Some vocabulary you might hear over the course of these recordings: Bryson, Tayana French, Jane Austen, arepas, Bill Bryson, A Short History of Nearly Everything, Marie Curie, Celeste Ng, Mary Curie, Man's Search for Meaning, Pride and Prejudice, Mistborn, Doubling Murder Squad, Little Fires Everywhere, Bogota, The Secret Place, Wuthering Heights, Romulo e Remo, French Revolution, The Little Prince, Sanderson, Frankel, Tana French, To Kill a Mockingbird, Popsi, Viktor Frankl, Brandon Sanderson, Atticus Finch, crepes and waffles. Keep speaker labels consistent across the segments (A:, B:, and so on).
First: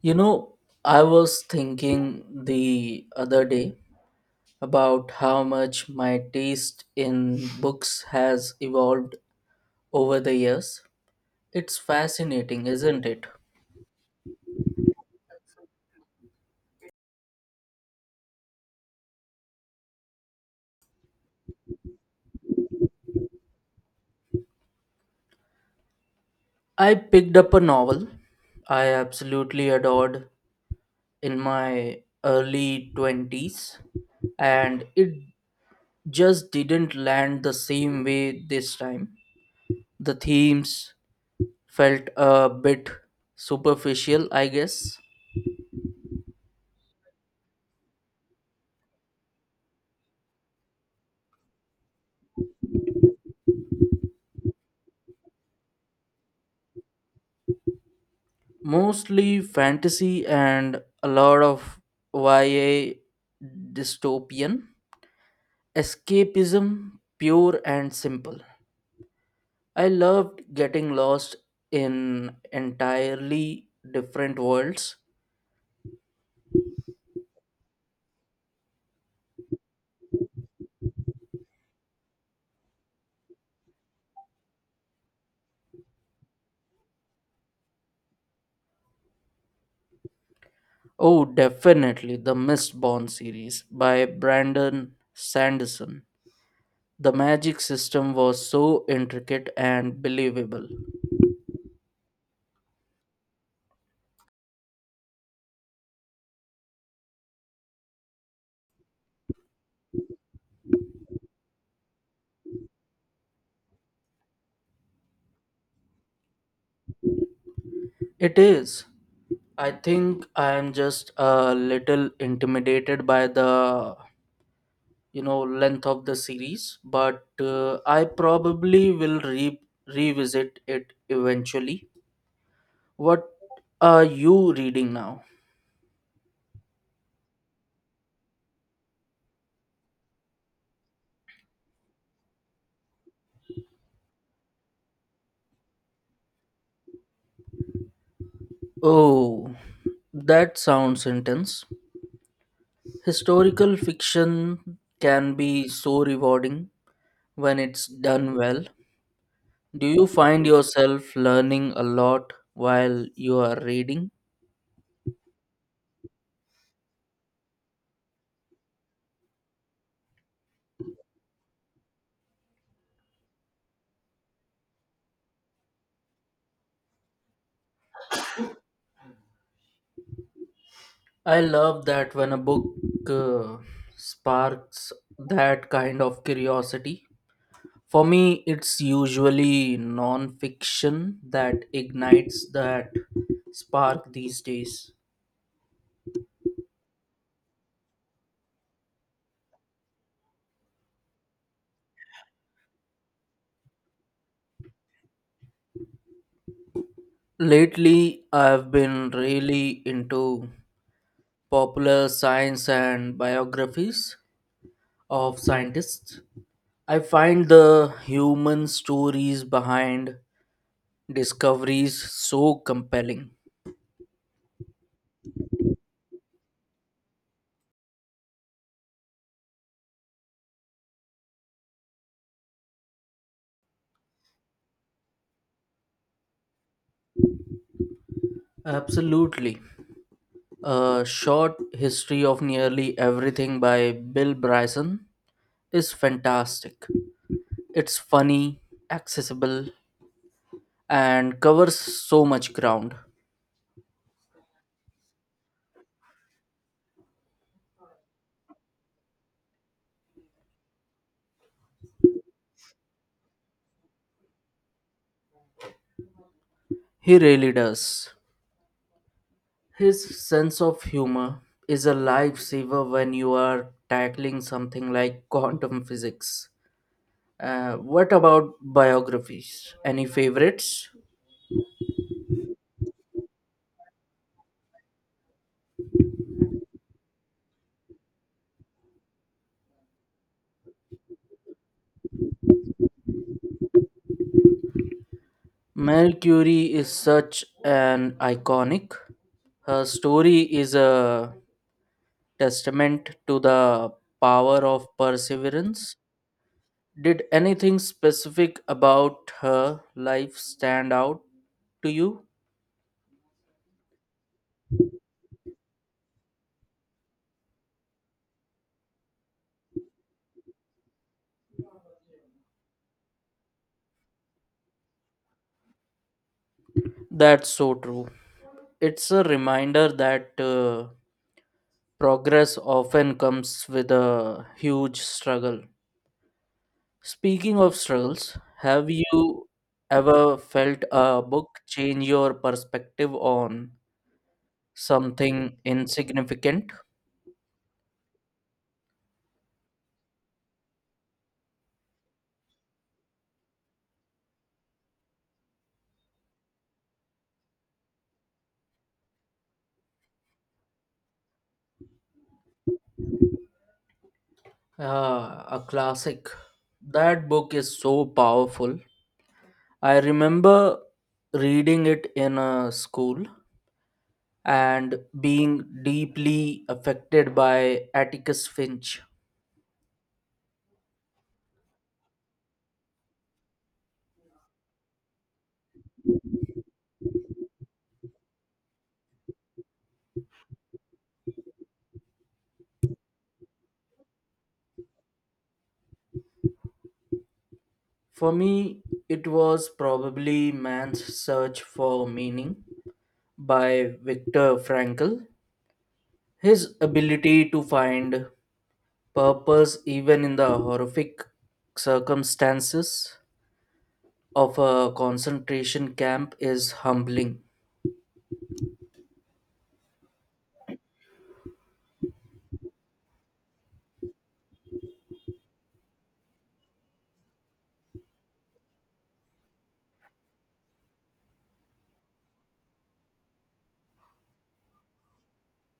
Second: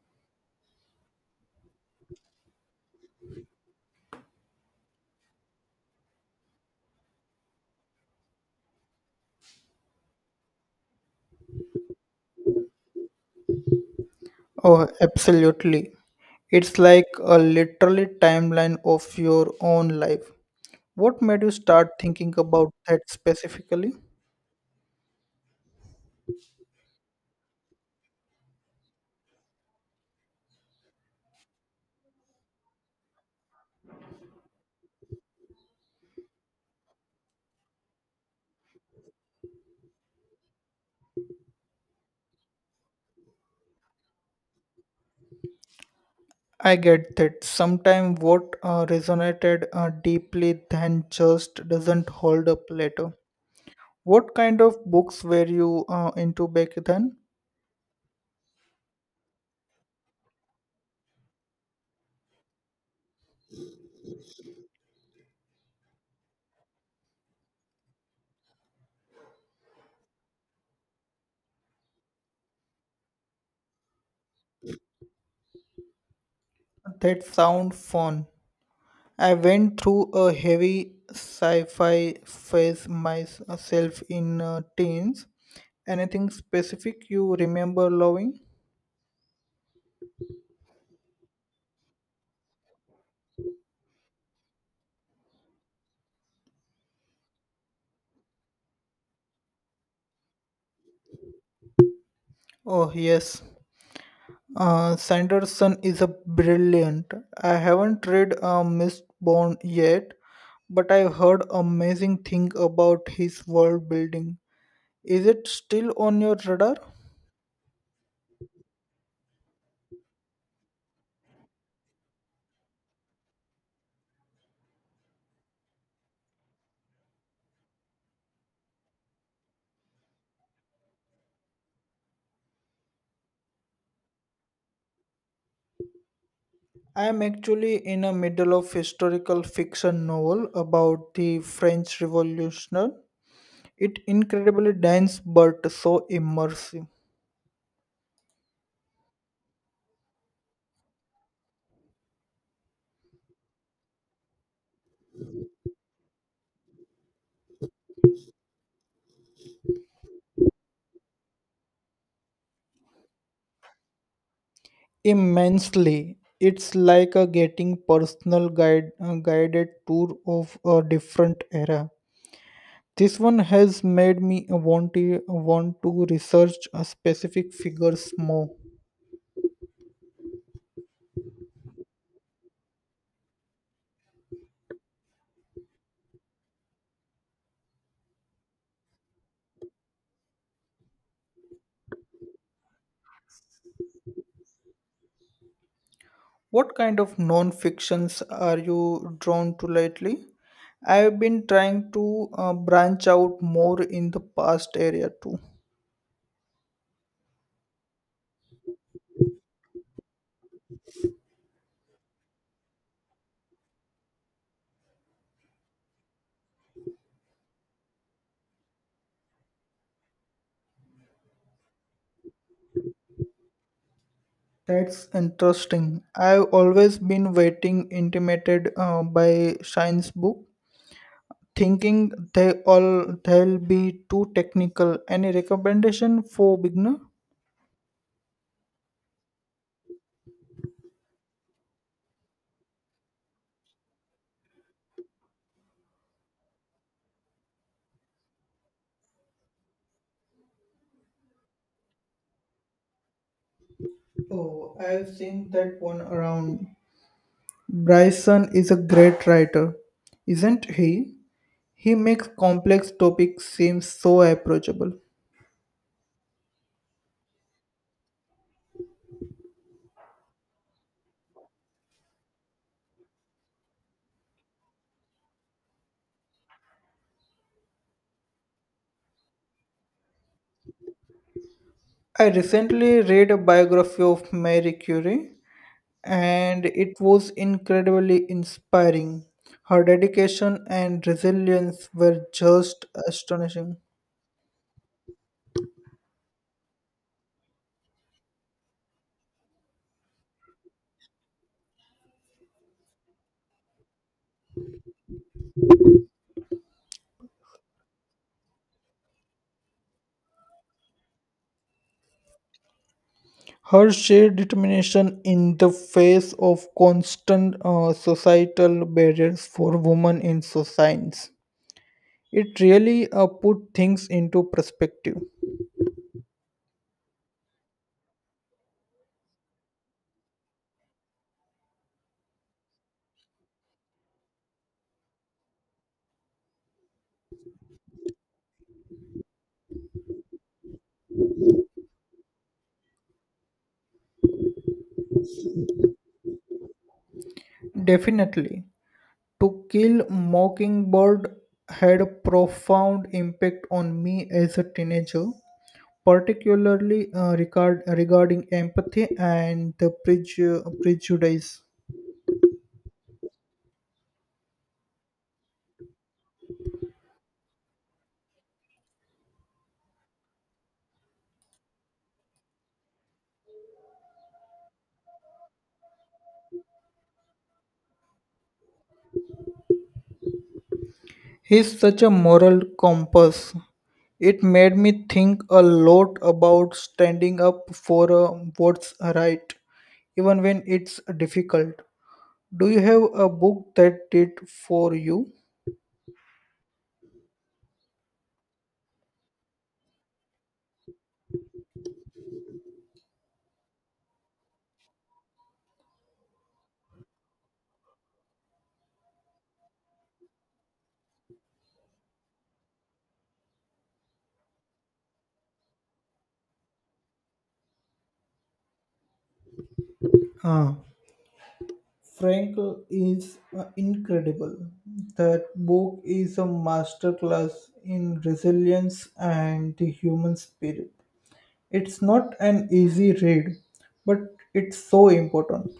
A: You know, I was thinking the other day about how much my taste in books has evolved over the years. It's fascinating, isn't it?
B: Oh, absolutely. It's like a literally timeline of your own life. What made you start thinking about that specifically?
A: I picked up a novel I absolutely adored in my early 20s, and it just didn't land the same way this time. The themes felt a bit superficial, I guess.
B: I get that sometimes what resonated deeply then just doesn't hold up later. What kind of books were you into back then?
A: Mostly fantasy and a lot of YA dystopian. Escapism, pure and simple. I loved getting lost in entirely different worlds.
B: That sound fun. I went through a heavy sci-fi phase myself in teens. Anything specific you remember loving?
A: Oh, definitely the Mistborn series by Brandon Sanderson. The magic system was so intricate and believable.
B: Oh yes, Sanderson is a brilliant. I haven't read Mistborn yet, but I heard amazing thing about his world building. Is it still on your radar?
A: It is. I think I am just a little intimidated by the length of the series, but I probably will revisit it eventually. What are you reading now?
B: I am actually in the middle of historical fiction novel about the French Revolution. It incredibly dense but so immersive.
A: Oh, that sounds intense. Historical fiction can be so rewarding when it's done well. Do you find yourself learning a lot while you are reading?
B: Immensely. It's like a getting personal guide, guided tour of a different era. This one has made me want to research a specific figures more.
A: I love that when a book uh, sparks that kind of curiosity. For me, it's usually non-fiction that ignites that spark these days.
B: What kind of non-fictions are you drawn to lately? I've been trying to branch out more in the past area too.
A: Lately, I've been really into popular science and biographies of scientists. I find the human stories behind discoveries so compelling.
B: That's interesting. I've always been waiting intimidated by science book, thinking they'll be too technical. Any recommendation for beginner?
A: Absolutely. A Short History of Nearly Everything by Bill Bryson is fantastic. It's funny, accessible, and covers so much ground.
B: Oh, I've seen that one around. Bryson is a great writer, isn't he? He makes complex topics seem so approachable.
A: He really does. His sense of humor is a lifesaver when you are tackling something like quantum physics. What about biographies? Any favorites?
B: I recently read a biography of Marie Curie and it was incredibly inspiring. Her dedication and resilience were just astonishing.
A: Mary Curie is such an iconic. Her story is a testament to the power of perseverance. Did anything specific about her life stand out to you?
B: Her sheer determination in the face of constant societal barriers for women in science. It really put things into perspective.
A: That's so true. It's a reminder that progress often comes with a huge struggle. Speaking of struggles, have you ever felt a book change your perspective on something insignificant?
B: Definitely, To Kill a Mockingbird had a profound impact on me as a teenager, particularly regarding empathy and the prejudice.
A: Ah, a classic. That book is so powerful. I remember reading it in a school and being deeply affected by Atticus Finch.
B: He's such a moral compass. It made me think a lot about standing up for what's right, even when it's difficult. Do you have a book that did for you?
A: For me, it was probably Man's Search for Meaning by Viktor Frankl. His ability to find purpose even in the horrific circumstances of a concentration camp is humbling.
B: Ah, Frankel is incredible. That book is a masterclass in resilience and the human spirit. It's not an easy read, but it's so important.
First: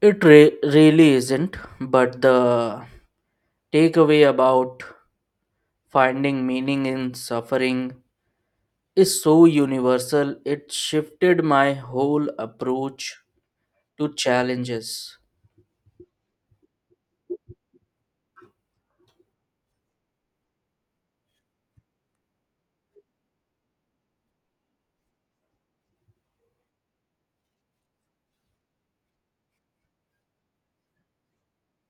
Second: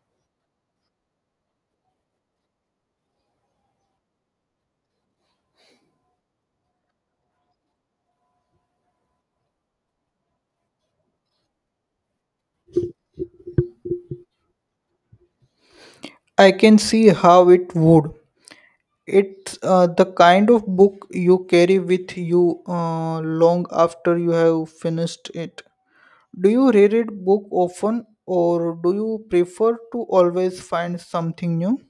A: It really isn't, but the takeaway about finding meaning in suffering is so universal, it shifted my whole approach to challenges.
B: I can see how it would. It's the kind of book you carry with you long after you have finished it. Do you read it book often or do you prefer to always find something new?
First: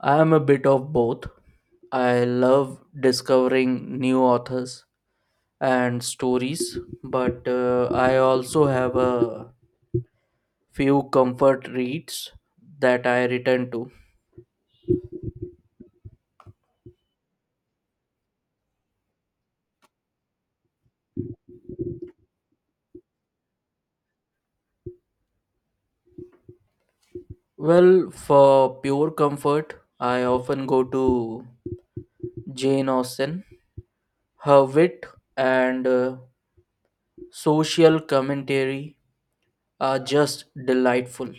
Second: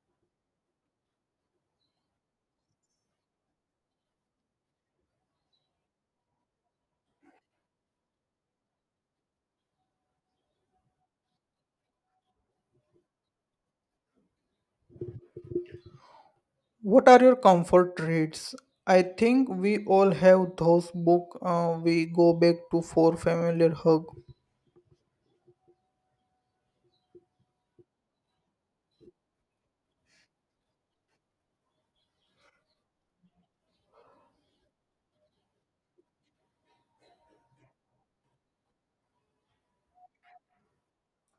A: I am a bit of both. I love discovering new authors and stories, but I also have a few comfort reads that I return to.
B: What are your comfort reads? I think we all have those book we go back to for familiar hug.
A: Well, for pure comfort, I often go to Jane Austen. Her wit and social commentary are just delightful.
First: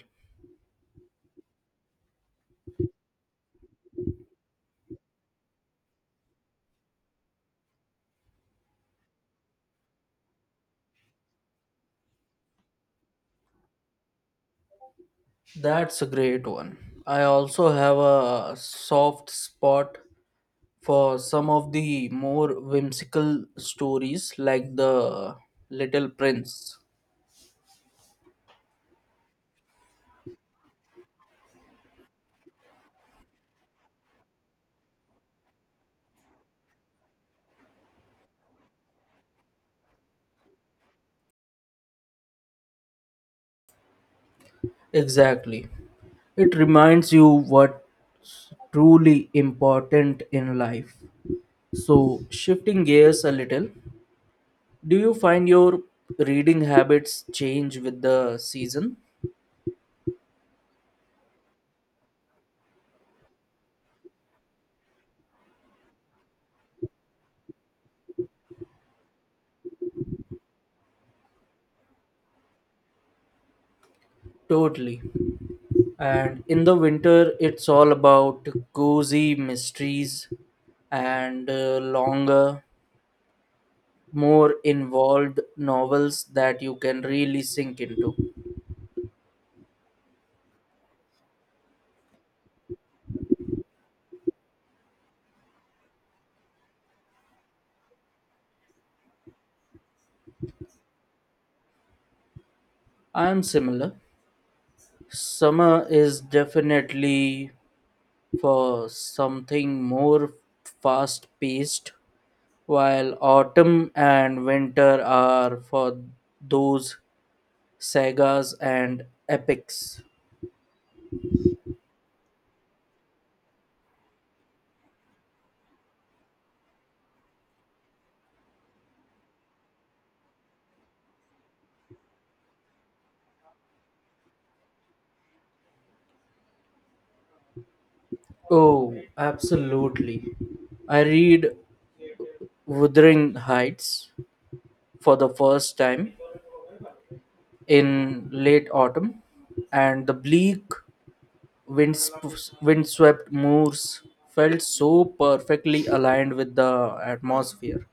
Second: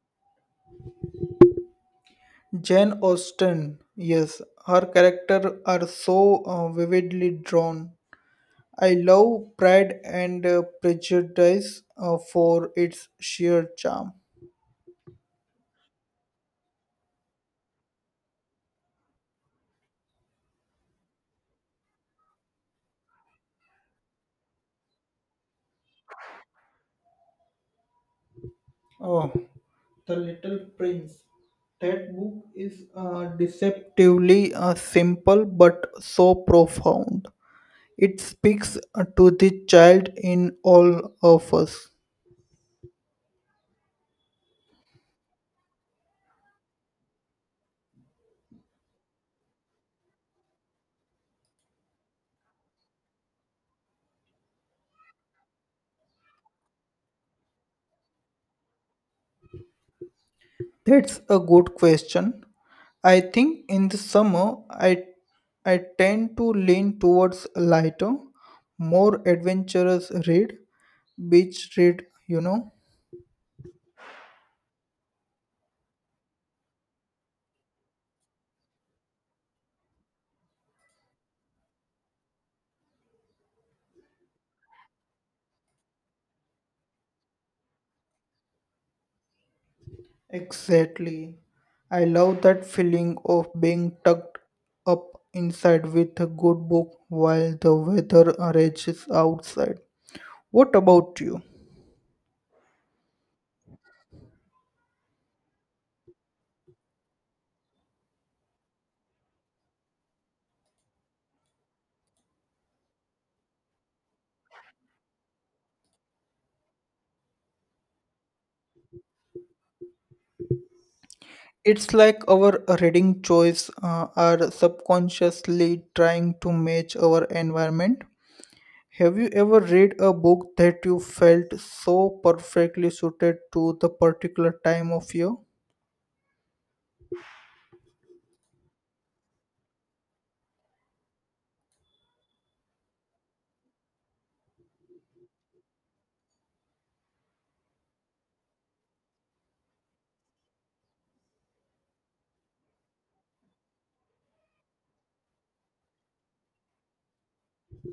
B: Jane Austen, yes, her character are so vividly drawn. I love Pride and Prejudice for its sheer charm.
A: That's a great one. I also have a soft spot for some of the more whimsical stories like The Little Prince.
B: Oh, The Little Prince. That book is deceptively simple but so profound. It speaks to the child in all of us.
A: Exactly. It reminds you what's truly important in life. So, shifting gears a little, do you find your reading habits change with the season?
B: That's a good question. I think in the summer I tend to lean towards a lighter, more adventurous read, beach read, you know.
A: Totally. And in the winter, it's all about cozy mysteries and longer, more involved novels that you can really sink into.
B: Exactly. I love that feeling of being tucked up inside with a good book while the weather rages outside. What about you?
A: I'm similar. Summer is definitely for something more fast paced, while autumn and winter are for those sagas and epics.
B: It's like our reading choice are subconsciously trying to match our environment. Have you ever read a book that you felt so perfectly suited to the particular time of year?
A: Oh, absolutely. I read Wuthering Heights for the first time in late autumn, and the bleak, windswept moors felt so perfectly aligned with the atmosphere.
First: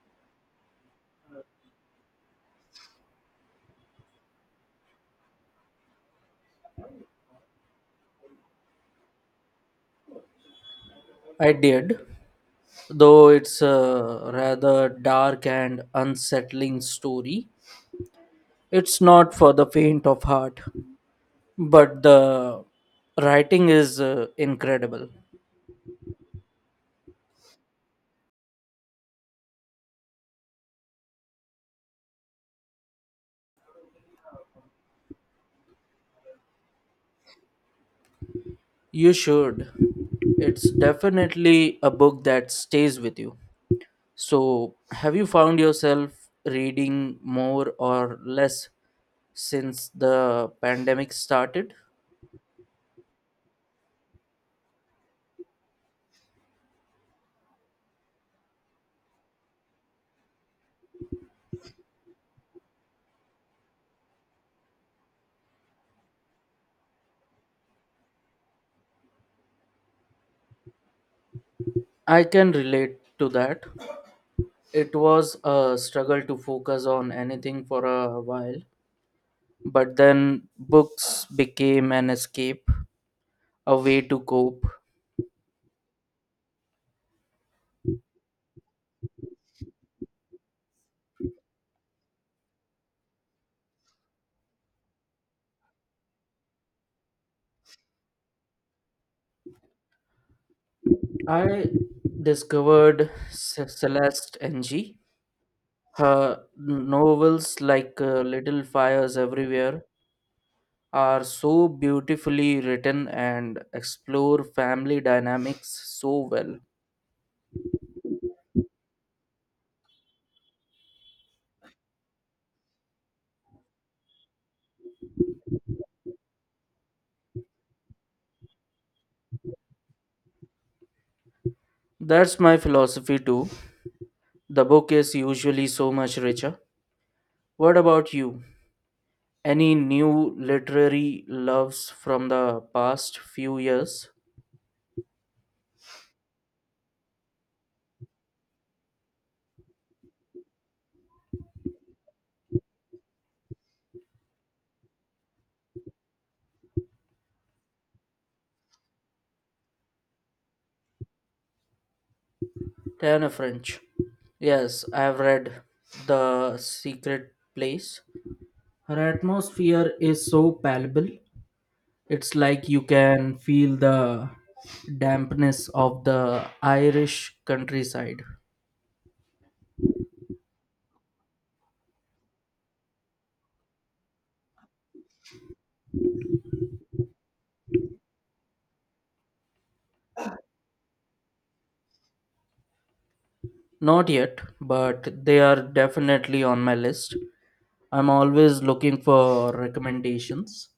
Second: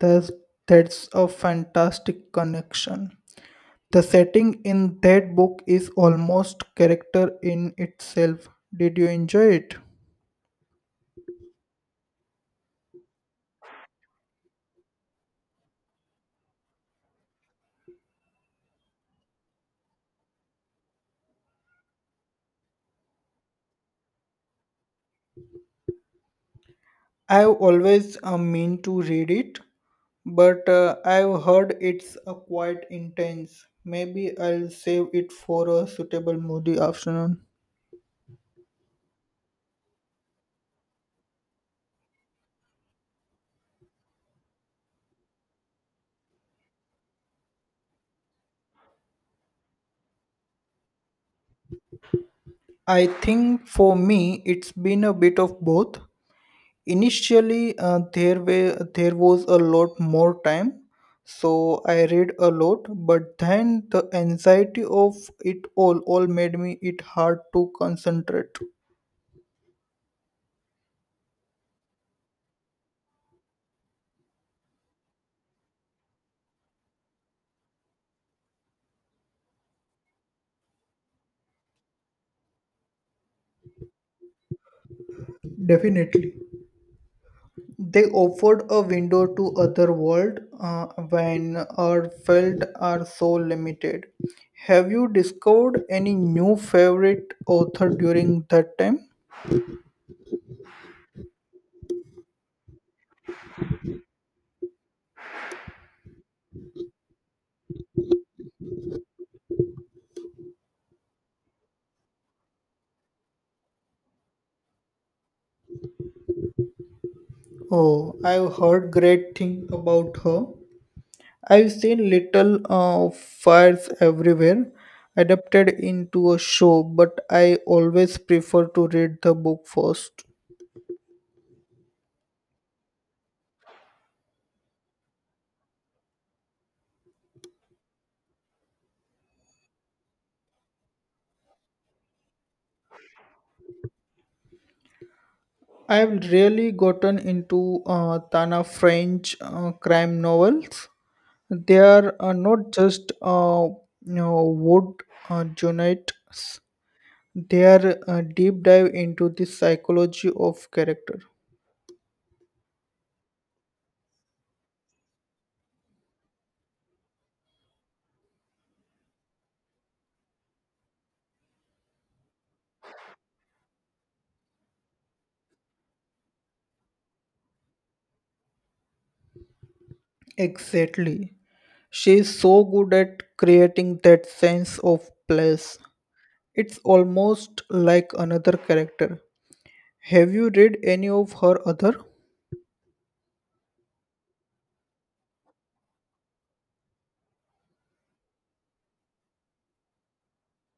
B: That's, that's a fantastic connection. The setting in that book is almost character in itself. Did you enjoy it?
A: I did, though it's a rather dark and unsettling story. It's not for the faint of heart, but the writing is incredible.
B: I've always mean to read it, but I've heard it's quite intense. Maybe I'll save it for a suitable moody afternoon.
A: You should. It's definitely a book that stays with you. So, have you found yourself reading more or less since the pandemic started?
B: I think for me it's been a bit of both. Initially, there was a lot more time, so I read a lot. But then the anxiety of it all made me it hard to concentrate.
A: I can relate to that. It was a struggle to focus on anything for a while. But then books became an escape, a way to cope.
B: Definitely. They offered a window to other world when our felt are so limited. Have you discovered any new favorite author during that time?
A: I discovered Celeste Ng. Her novels, like Little Fires Everywhere, are so beautifully written and explore family dynamics so well.
B: Oh, I've heard great thing about her. I've seen little fires everywhere adapted into a show, but I always prefer to read the book first.
A: That's my philosophy too. The book is usually so much richer. What about you? Any new literary loves from the past few years?
B: I've really gotten into Tana French crime novels. They are not just you know, wood journalists. They are a deep dive into the psychology of character.
A: Tayana French. Yes, I have read The Secret Place. Her atmosphere is so palpable. It's like you can feel the dampness of the Irish countryside.
B: Exactly. She is so good at creating that sense of place. It's almost like another character. Have you read any of her other?
A: Not yet, but they are definitely on my list. I'm always looking for recommendations,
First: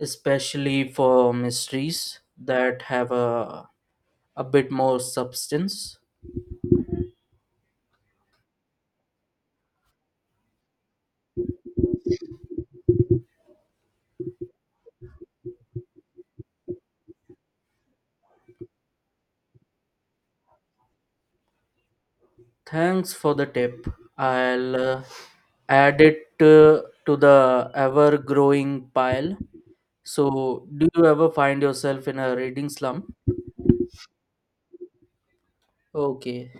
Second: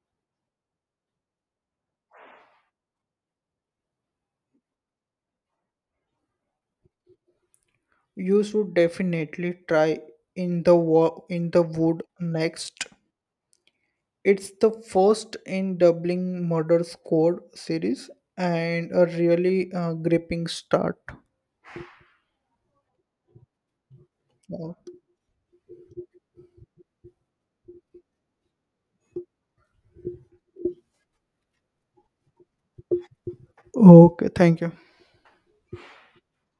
A: especially for mysteries that have a bit more substance.
B: You should definitely try in the wood next. It's the first in Doubling Murder Squad series and a really gripping start.
A: Thanks for the tip. I'll
B: Oh,
A: add it to the ever growing pile. So, do you ever find yourself in a reading slump?
B: okay, thank you.
A: Okay.